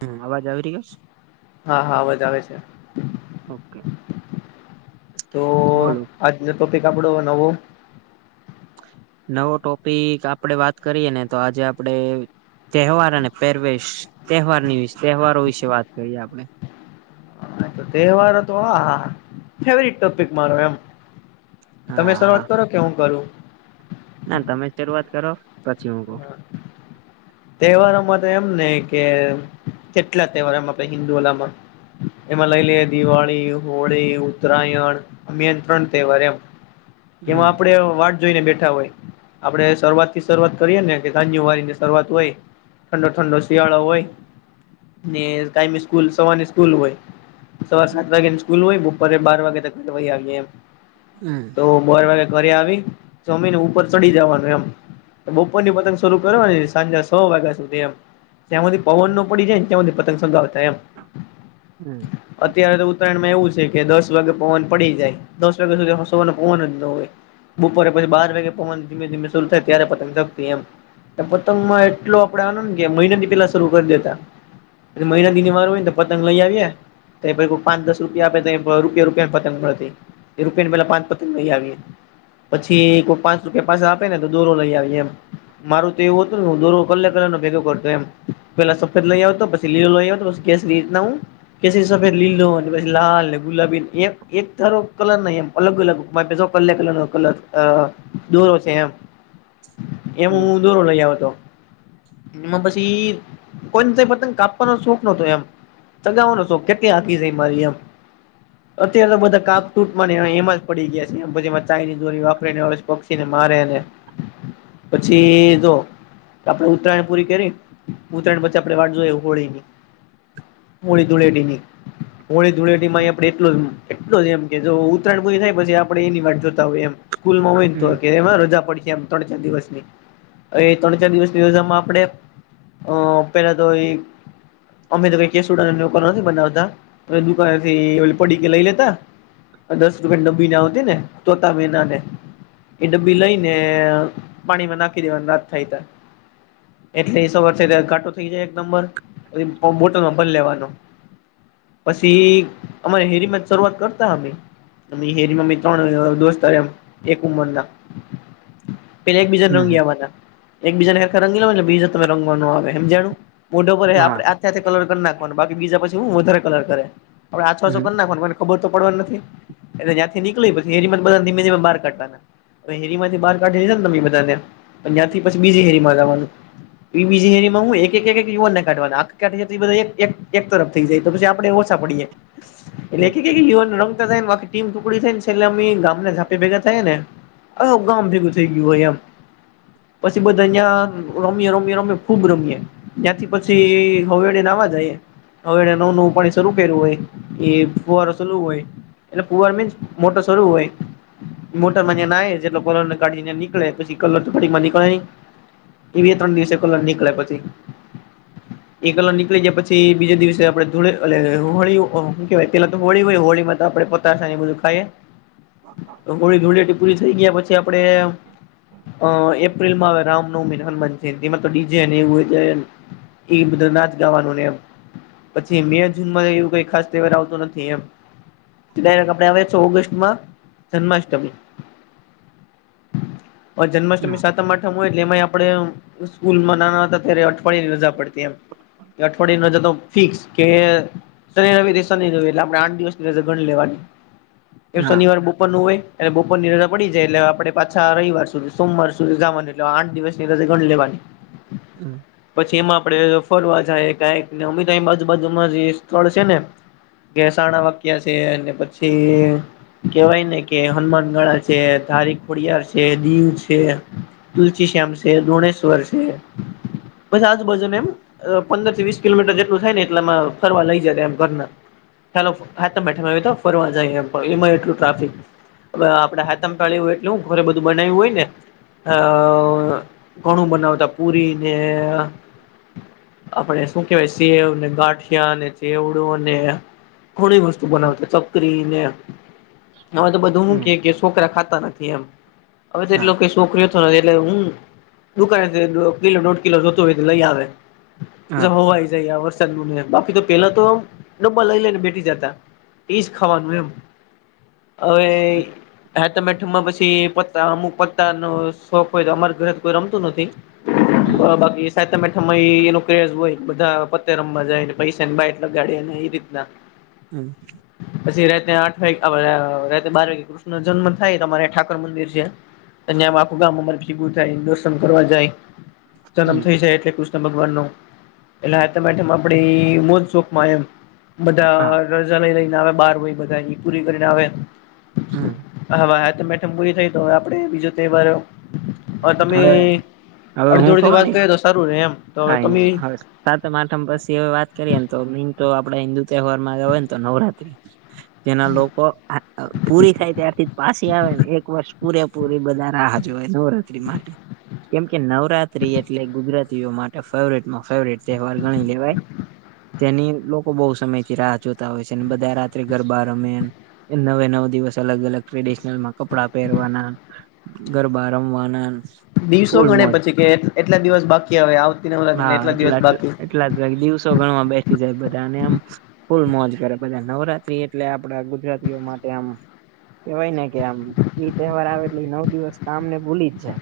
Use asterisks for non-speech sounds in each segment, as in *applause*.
હમ અવાજ આવી રિયો છ? હા હા અવાજ આવે છે ઓકે. તો બોલો આજનો ટોપિક આપણો નવો નવો ટોપિક આપડે વાત કરીએ ને તો, આજે આપડે તહેવાર અને પહેરવેશ. તહેવારની વિશ તહેવારો વિશે વાત કરીએ આપડે. તહેવાર તો આહા. ફેવરીટ ટોપિક મારો એમ. તમે હા હા શરૂઆત કરો કે હું કરું? ના તમે જ શરૂઆત કરો. પછી હું કઉ. તહેવારોમાં તો એમ ને કે કેટલા તહેવારોમ આપડે હિન્દુલામાં એમાં લઈ લઈએ દિવાળી, હોળી, ઉત્તરાયણ આ મેન ત્રણ તહેવાર એમ. એમાં હમ આપડે વાત જોઈને બેઠા હોય. આપડે શરૂઆતથી શરૂઆત કરીએે ને કે, જાન્યુવારીની શરૂઆત હોય, ઠંડો ઠંડો શિયાળો હોય ને કાયમી સ્કૂલ સવારની સ્કૂલ હોય. સવાર સાત વાગ્યાન સ્કૂલ હોય, બપોરે બાર વાગે તો ઘરે વય આવીએ એમ. હમ. તો બાર વાગે ઘરે આવી, જમીને ઉપર ચડી જવાનું એમ. કે બપોરની પતંગ શરૂ કરવાની સાંજે સો વાગ્યા સુધી એમ. જ્યાં સુધી પવન ન હમ પડી જાયને ત્યાં હુધી પતંગ ચગાવતા એમ. હમ. અત્યારે તો ઉત્તરાયણમાં એવું છે કે દસ વાગે પવન પડી જાય. દસ વાગ્યા સુધી સવારે પવન જ ન હોય. બપોરે પછી બાર વાગે પવન ધીમે ધીમે શરૂ થાય ત્યારે પતગ ચગતી એમ. *inaudible* પતંગમાં એટલો આપડે આનંદ ને કે મહિનાથી પેલા શરૂ કરી દેતા. મહિના દિની વાર હોય ને પતંગ લઈ આવીએે એ કોઈ પાંચ દસ રૂપિયા આપે તો રૂપિયા રૂપિયાની પતંગ મળતી. એ રૂપિયાની પેહલા પાંચ પતંગ લઈ આવીએ. પછી કોઈ પાંચ રૂપિયા પાછા આપે ને તો દોરો લઈ આવી એમ. મારું તો એવું અ દો કલર કલરનો ભેગું કરતો એમ. પેલા સફેદ લઈ આવતો, પછી લીલો લઈ આવતો, પછી કેસરી. એ રીતના હું કેસરી, સફેદ, લીલો પછી લાલ ને ગુલાબી એક ધારો કલર નઈ એમ. અલગ અલગ કલે કલરનો કલર અ દોરો છે એમ. એમ હમ હું દોરો લઈ આવતો. એમાં પછી કોઈને ત્યાં પતંગ કાપવાનો શોખ નતો એમ. ચગાવવાનો શોખ કેટલી આધી જાય મારી એમ. અત્યારે તો બધા કાપ-તૂટમાં એમાં જ પડી ગયા છે એમ. પછી એમાં ચાઇનિસ દોરી વાપરીને પક્ષીને મારે ને પછી જો, આપણે ઉત્તરાયણ પૂરી કરીન, ઉત્તરાયણ પછી આપણે વાટ જોએ હોળીની. હોળી ધુળેટીની. હોળી ધૂળેટી માંય આપણે એટલો જ, એટલો જ એમ કે, જો ઉત્તરાયણ પૂરી થાય પછી આપડે એની વાટ જોતા હોય એમ. સ્કૂલમાં હોય ને તો હમ કે એવા રજા પડી જાય આમ તણ ચાર દિવસ ની. એ ત્રણ ચાર દિવસ *unintelligible* માં આપડે અહ પેલા તો ઈ અમે તો કાઈ કેસુડાની ઉપર નથી બનાવતા, અમે દુકાનેથી ઓલી પડીકી લઈ લેતા. દસ રૂપિયાન ડબ્બી આવતીને તોતા મેના ને એ ડબ્બી લઈને પાણીમાં નાખી દેવાનું નાત થાય તા. એટલે એ સવાર છે ઘાટો થઈ જાય એક નંબર. પછી બોટલમાં ભરી લેવાનો. પછી અમારે હેરીમાં જ શરૂઆત કરતા અમે. અ હેરીમાં ત્રણ અ દોસ્તાર એમ, એક ઉંમરના પેલા એકબીજા નવ હમ લીયાવાનાં. એકબીજાને હેરખર રંગીવાય એટલે બીજા તમે રંગવાનું આવે હમજાનું? મોઢા ઉપર હા આખે આખા કલર કર નાખ વાના બાકી બીજા પછી હું વધારે કલર કરે, આપડે આછો-આછો કર હમ નાખવાનો *unintelligible* ખબર તો પડવાની નથી, એટલે જ્યાંથી નીકળી પછી *unintelligible* ધીમે-ધીમે બહાર કાઢતા તા. હવે હેરી માંથી બહાર કાઢી લીધા ને તમે ઈ બધાને, પછ ન્યાંથી પછી બીજી હેરી માં જાવાનું. ઈ બીજી હેરીમાં હું એક-એક યુવાન ને કાઢવા ના, *unintelligible* કાઢી, એ બધ્ એક-એક તરફ થઈ જાય, તો પછી આપડેય ઓછા પડી જાય, એટલે હમ એક-એક યુવાન ને રંગતા થાયને, આખી ટીમ ટુકડી થાયન એટલે અમે ઈ ગામના ઝાંપે ભેગા થઈએ ને, આ ગામ ભેગું થઈ ગયું હોય એમ. પછી બધા અહીયાં રમીએ-રમીએ-રમીએ ખુબ રમીએ. ન્યાંથી પછી હવેળે નહાવા જાઈએ. હવે એને નવું-નવું પાણી શરૂ કર્યું હોય, એ ફુવારો સલું હોય એટલે ફુવારો મીન્સ મોટર શરૂ હોય મોટર માં ન્યાં નાહી, જેટલો કલરને કાઢીને નીકળે, પછી કલર તો પાણી માં નીક *unintelligible* ઈ બે ત્રણ દિવસે કલર નીકળે પછી. એ કલર નીકળી જાય, પછી બીજા દિવસે આપડે ધૂળે એલે હોળી હું કેવાય પેલા તો હોળી હોય, હોળીમાં તો આપડે પ તાશા ને એ બધું ખાઈએ. હોળી ધૂળેટી પૂરી થઈ ગયા પછી આપડે, અહ એ એપ્રિલમાં આવે રામનવમીને, હનુમાન જયંતી, એમાં તો ડી જે ને એવું હોય *unintelligible* ઈ બદરીનાથ ગાવાનું ને એમ પછી મે, જૂન માં એવું કાઈ ખાસ તહેવાર આવતો નથી એમ. પછી ડાયરેક્ટ આપડે આવે છે ઓગસ્ટમાં, જન્માષ્ટમી. અ જન્માષ્ટમી હા સાથ સાતમ- આઠમ હોય એટલે એમાંય આપડે સ્કૂલમાં નાના હતા ત્યારે અઠવાડિયાની રજા પડતી એમ. એ અઠવાડિયાની રજા તો ફિક્સ, કે શનિ-રવીથી, શનિ-રવી એટલે આપણે આઠ દિવસ ની રજા ગણી લેવાની. એ હા શનિવાર બપોરનું હોય, અને બપોર ની રજા પડી જાય એટલે આપડે પાછા રઈવાર સુધી, સોમવાર સુધી જાવાની, એટલે આઠ દિવસ ની રજા ગણ લેવાની હમ્મ. પછી એમાં આપડે ફરવા જાયએ કાઇક, ને અમે તો અહિયાં આજુબાજુમાં જે સ્થળ છે ને ગેસાણા વાક્યા છે, ને પછી કેવાય ને કે હનુમાન ગળા છે, ધારીક કોડિયાર છે, દીવ છે. તુલસી શ્યામ છે, દોણેશ્વર છે, બધા આજ બાજુના એમ અહ પંદર થી વીસ કિલોમીટર જેટલું થાય ને એટલામાં ફરવા લઇ જાય એમ ઘરના. ચાલો હાતમ આઠમ આવ્યો તો ફરવા જાય એમ, પણ એમાંઈ એટલું ટ્રાફિક. અહ આપણે હાથમ *unintelligible* હોય, એટલે હું ઘરે બધું બનાયવું હોય ને અહ ઘણું બનાવતા પુરી ને *inaudible* આપડે શું કેવાય સેવ ને, ગાંઠિયા ને, ચવડો ને, ઘણી વસ વસ્તું હમ બનાવતા, ચકરીને, હવે તો બધું હું હમ કેય કે સોકરા ખાતા નથી એમ. હવે તો એટલો હા કઈ શોખ રહેતો નથી એટલે હું, દુકાને થી કિલો દોઢ કિલો જોતો હોય તો લઈ આવે, જે હા હવાય જાય આ વસ *unintelligible* બાકી તો પેલા તો ડબ્બા લઈ લઈન બેઠી જાતા. ઇજ ખવાાનું એમ. અવે હમ હાતમ- આઠમ માં પછી પતા અમુક પત્તા ન શોખ હોય તો અમાર ઘરે કોઈ રમતું નથી. અ હમ બાકી સાતમ આઠમમાં ઈ એનો ક્રેઝ હોય, બધા પત્તે રમવા જાય, ને પૈસા ની બાાયટ લગાડે ને ઈ રીતના. *inaudible* હમ્મ. પછી રાતે આઠ વાગે, અહ રાતે બાર વાગ્યે કૃષ્ણ જન્મ થાય, તો અમારે અહિયાં ઠાકર મંદિર સે. અને આમ આખું ગામ અમારે ભેગું થાય, દર્શન કરવા જાય, જન્મ હમ થઇ જાય એટલે ભગવાનનો, એટલે હાયતમ આયઠમ આપણે ઈ મોજ શોખમાં એમ. હા બધા રજા લઈ લઈને આવે બાર હોય બધા પૂરી કરીને આવે હમ હાવ ઠંરી થઈ તો આપડે બીજો તહેવાર હવે તમે હવે અડધી અડધી વાત કરી તો સારું રે એમ. તો હવે આ એમ તમે હાવે સાતમ આઠમ પછી હવે વાત કરીએને તો મેન તો આપડે હિન્દુ તહેવાર માં હોય ને તો નવરાત્રી. *inaudible* જેના લોકો પૂરી થાય ત્યારથી જ પાછી આવે ને એક વર્ષ પૂરેપૂરી બધા રાહ જોય નવરાત્રી માટે. કેમ કે નવરાત્રી એટલે ગુજરાત માટે ફવરેટમાં ફેવરટ તહેવાર ગણી લેવાય. તેની લોકો બહુ સમય થી રાહ જોતા હોય છે. અને બધા રાત્રે ઘર બહાર રમે નવે નવ દિવસ અલગ અલગ ટ્રેડિશનલમાં. કપડા પહેરવાના ગરબા રમવાના. દિવસો ફૂલ ગણે મોજ પછી કે એટલા દિવસ બાકી આવે આવતી નવરાત્રી ના એટલા દિવસ બાકી કેટલાક જ દિવસો ગણવા બેસી જાય, બધાને એમ ફૂલ મોજ કરે બધા નવરાત્રી એટલે આપડા ગુજરાતીઓ માટે આમ. કેવાય ને કે આમ એઈ તહેવાર આવે એટલે નવ દિવસ કામ ને ભૂલી જ જાય.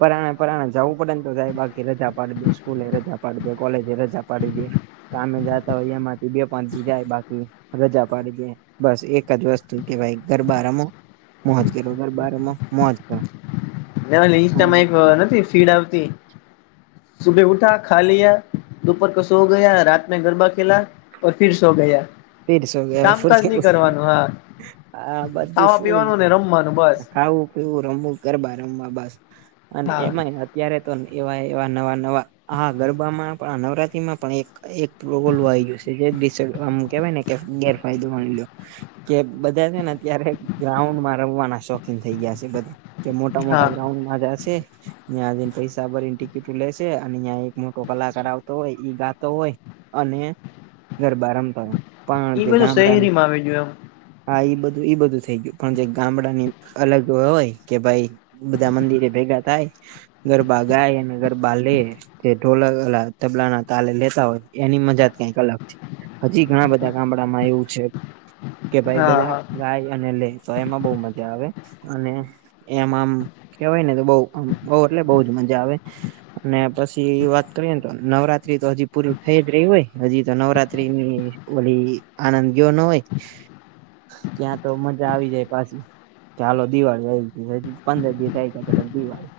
પરાણા પરાણા જવું પડે તો જાય બાકી એ રજા આપ પાડી દે સ્કૂલ એ રજા આપડી દે કોલેજ એ રજા પાડી દે. કામે જતા હોય એમાંથી બે પણથી જાય બાકી. રજા પાડી દે બસ એક જ વસ્તુ કે ભાઈ ગરબા રમો. મોજ કર ગરબારમાં મોજ કર. ઈચતામાં એક નથી ફીડ આવતી. સુબે ઉઠા ખા લ દપર ક સો ગયા રાત મે ગરબા ખેલા. ઓર ફિર સો ગયા. ફિર સો કામકાજ ગયા. નહી કરવાનું હા હા બધું ખાવા શું પીવાનું ને રમવાનું બસ ખાવું? એવું રમવું કરવાા રમવા બસ અને હા એમાંય ત્યારે તો એવા એવા નવા નવા આ ગરબામાં પણ આ નવરાત્રીમાં પણ એક. એક પ્રોગલ આવી ગયો છે. જે દ કેવાય ને કે ગેરફાયદો મળ્યો કે બધા છે. ને ત્યારે ગ્રાઉન્ડ માં રમવાના શોખ. થઇ ગયા છે. બધા કે મોટા હા મોટા ગ્રાઉન્ડમાં જ છે ત્યાંને પૈસા ભરીને ટિકિટું લેશે અને ત્યાં એક મોટો કલાકાર આવતો હોય ગાતો હોય. અને ગરબા રમતા હોય પણ ઈ જે બધું ગામડાની. શહેરીમાં આવી ગયું હા ઈ બધું ઈ બધું થઈ ગયું પણ જે ગામડા ની અલગ હોય કે ભાઈ. બધા મંદિરે ભેગા થાય ગરબાગાય અને ગરબા લે જે ઢોલ તબલા ના તાલે લેતા હોય એની મજા જ કઈક અલગ છે. હજી ઘણા બધા ગામડામાં એવું છે. કે એમ ભાઈ હા બધા હા ગાય અને લે તો એમાં બહ મજા આવે અને એમ આમ કેવાય ને તો બઉ બઉ એટલે બઉ જ મજા આવે અને પછી વાત કરીએને તો નવરા તો હજી પૂરીું થઈ જ રહી હોય હજી તો, નવરાત્રીની આનંદીયો ન હોય. ત્યાં તો મજા આવી જાય પાછી કે ચાલો દિવાળી આવી હ પંદર દિવસ આ છે. દિવાળું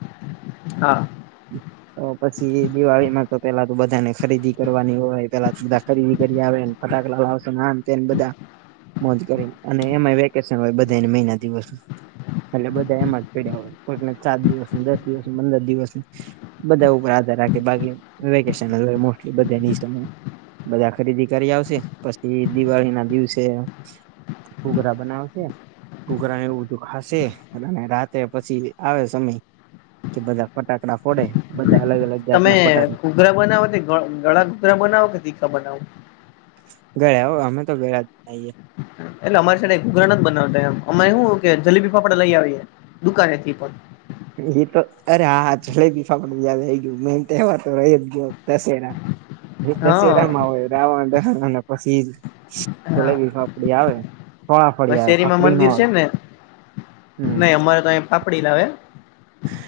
હા *inaudible* તો પછી એ દિવાળીમાં તો પેલા ત બધાને ખરીદી કરવાની હોય પેલા બધા ખરીદી કરી આવે. ફટાક લાવશો નામ તેને બધા. મોજ કરી અને એમાં વેકેશન હોય બધાને મહિના દિવસ. એટલે બધા એમાં જ પેડ્યા હોય કોકને ચત દિવસ નું દસ દિવસ ન પંદર દિવસ નું. બધા ઉપર આધાર રાખે બાકી વેકેશન. બધા ખરીદી કરી આવશે, પછી દિવાળી ના દિવસે ઘૂઘરા બનાવ છે. ઘૂઘરા એવું બધું ખાશે અને રાતે પછી આવે સમય. કે બધા ફટાકડા ફોડે બધા અલગ અલગ તમે જાતના ફટાકડા ઘૂઘરા બનાવો કે ગળા ઘૂગરા બનાવો કે તીખા બનાવો. ગળ અમે તો ગળા જઈએ. એટલે અમારી સા ઘૂઘરા ન જ બનાવતામ અમામે શું કે જલેબી ફાપડા લઈ આવીએ. દુકાને થી પણ. એ તો અરે આ જલેબી ફાકડ હે ગય દશેરા. એ હા બશેરામાં હોય રામ. પછી જલેબી હા ફાફડી આવે ફળફળી આવે શેરીમાં ફાફડી ન મંદિર આવે. છે ને હમ નહી અમારે તો અહી પાપડી લાવે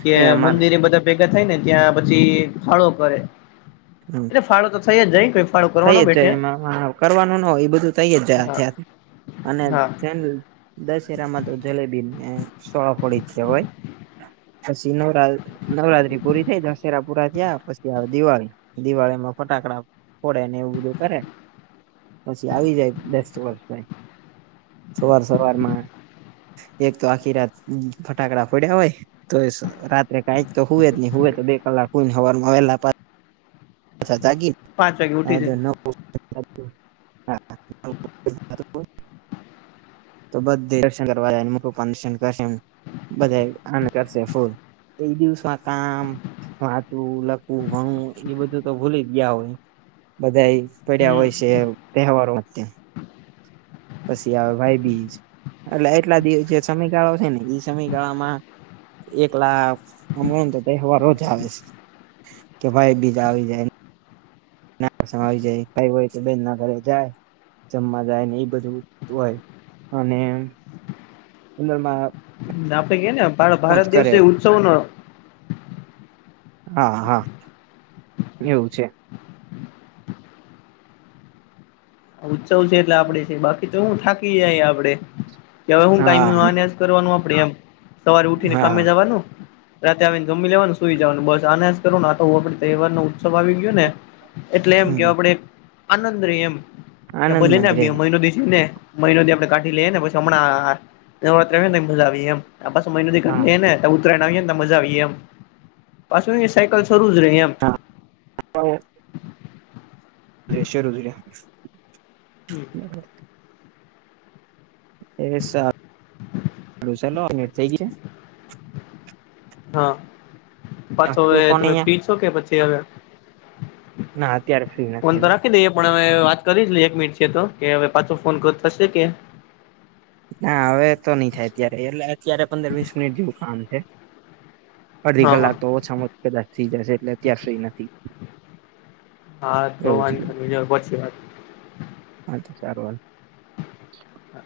કે નહી અમારે મંદિર બધા. ભેગા થાય ને ત્યાં પછી ખાળો કરે. હમ. ફાળો તો થયા જાયઈ થઈ જ જાય એમાં કરવાનું ના હોય એ બધું થઈ જ હા જાય અને હા જે દશેરામાં તો જલેબી ને સોળ ફળ છે હોય પસીનો રાજ નવરાત્રી પૂરી થઈ દશેરા પૂરા થયા પછી આવે દિવાળી દિવાળીમાં ફટાકડા પડે ને એવું બધું કરે પછી આવી જાય દસ વર્ષ ભાઈ સવાર સવારમાં એક તો આખી રાત ફટાકડા ફોડ્યા હોય તોય રાત્રે કાંઈ તો હોુવે જ નહી હોય તો બે કલાક હોય ને હવાર માં વહેલા પાછ અચછ જાગી પાંચ વાગે ઉઠી જાય હ તો બધ દર્શન કરવા જ મુપ દર્શન કરશે બધ કરશે ફૂલ એ દિવસમાં કામ વાંચવું લખવું ઘણું એ બધું તો ભૂલી જ ગયા હોય બધા એ પડ્યા હોય છે હમ તહેવારો પછી આવે ભાઈ બીજ એટલે એટલા દિવસ જે સમયગાળો છે ને એ સમયગાળામાં એકલા હમરો તો તહેવારો જ આવે છે કે ભાઈ બીજા આવી જાય નામાં આવી જાય કઈ હોય તો બેન ના ઘરે જાય જમવા જાય ને એ બધું હોય અને અંદરમાં આપે કે ને જ ભારત દિવસ કરે એ ઉત્સવ ન હા હા એવું છે ઉત્સવ છે એટલે આપડે છે બાકી તો શું થાકી જાય આપડે કે હવે હું કીને હા કરવાનું આપણેે એમ સવારે ઉઠીને કામે હા જવાનું રાતે આવીને જમી લેવાનું સુઈ જવાનું બસ આના જ કરો ને આ તો હ આપડે તહેવાર નો ઉત્સવ આવી ગયો ને એટલે એમ કે હમ આપડ આનંદ ર એમ કે ભછ લઈ આનંદમાં ને જ રે મહિનો દ ને મહિનો દ આપડે કાઢી લઈએ પછ હમણાં નત્ર ને મજા આવી એમ આ પા મહિથી હા ઘંે ને ઉતરાયણ આવીએ ને મજા આવીએ એમ પાછું સાયકલ શરૂ જ રહી એમ હ શરૂ હમ *inaudible* એ સાું ચાલ અટ થઇ ગ હા પાછો છે હવે તું ફોન તમે ફ્રીજ છો કે પછી હવે ના અત્યારે ફ્રી ફોન નથી તો હવે રાખી દઈએ પણ હવે વાત કરી લ એક મિનિટ છે તો કે હવે પાછો ફોન થશે કે ના હવે તો નઈ થાય અત્યારે એટલે અત્યારે પંદર વીસ મિનિટ જેવું કામ છે અડધી હા હા કલાક તો ઓછામાંછી કદાચ થઈ જશે એટલે અત્યાર સુઈ નથી હા તો વાંધજ છે વાત હા તો સારું વાલ હા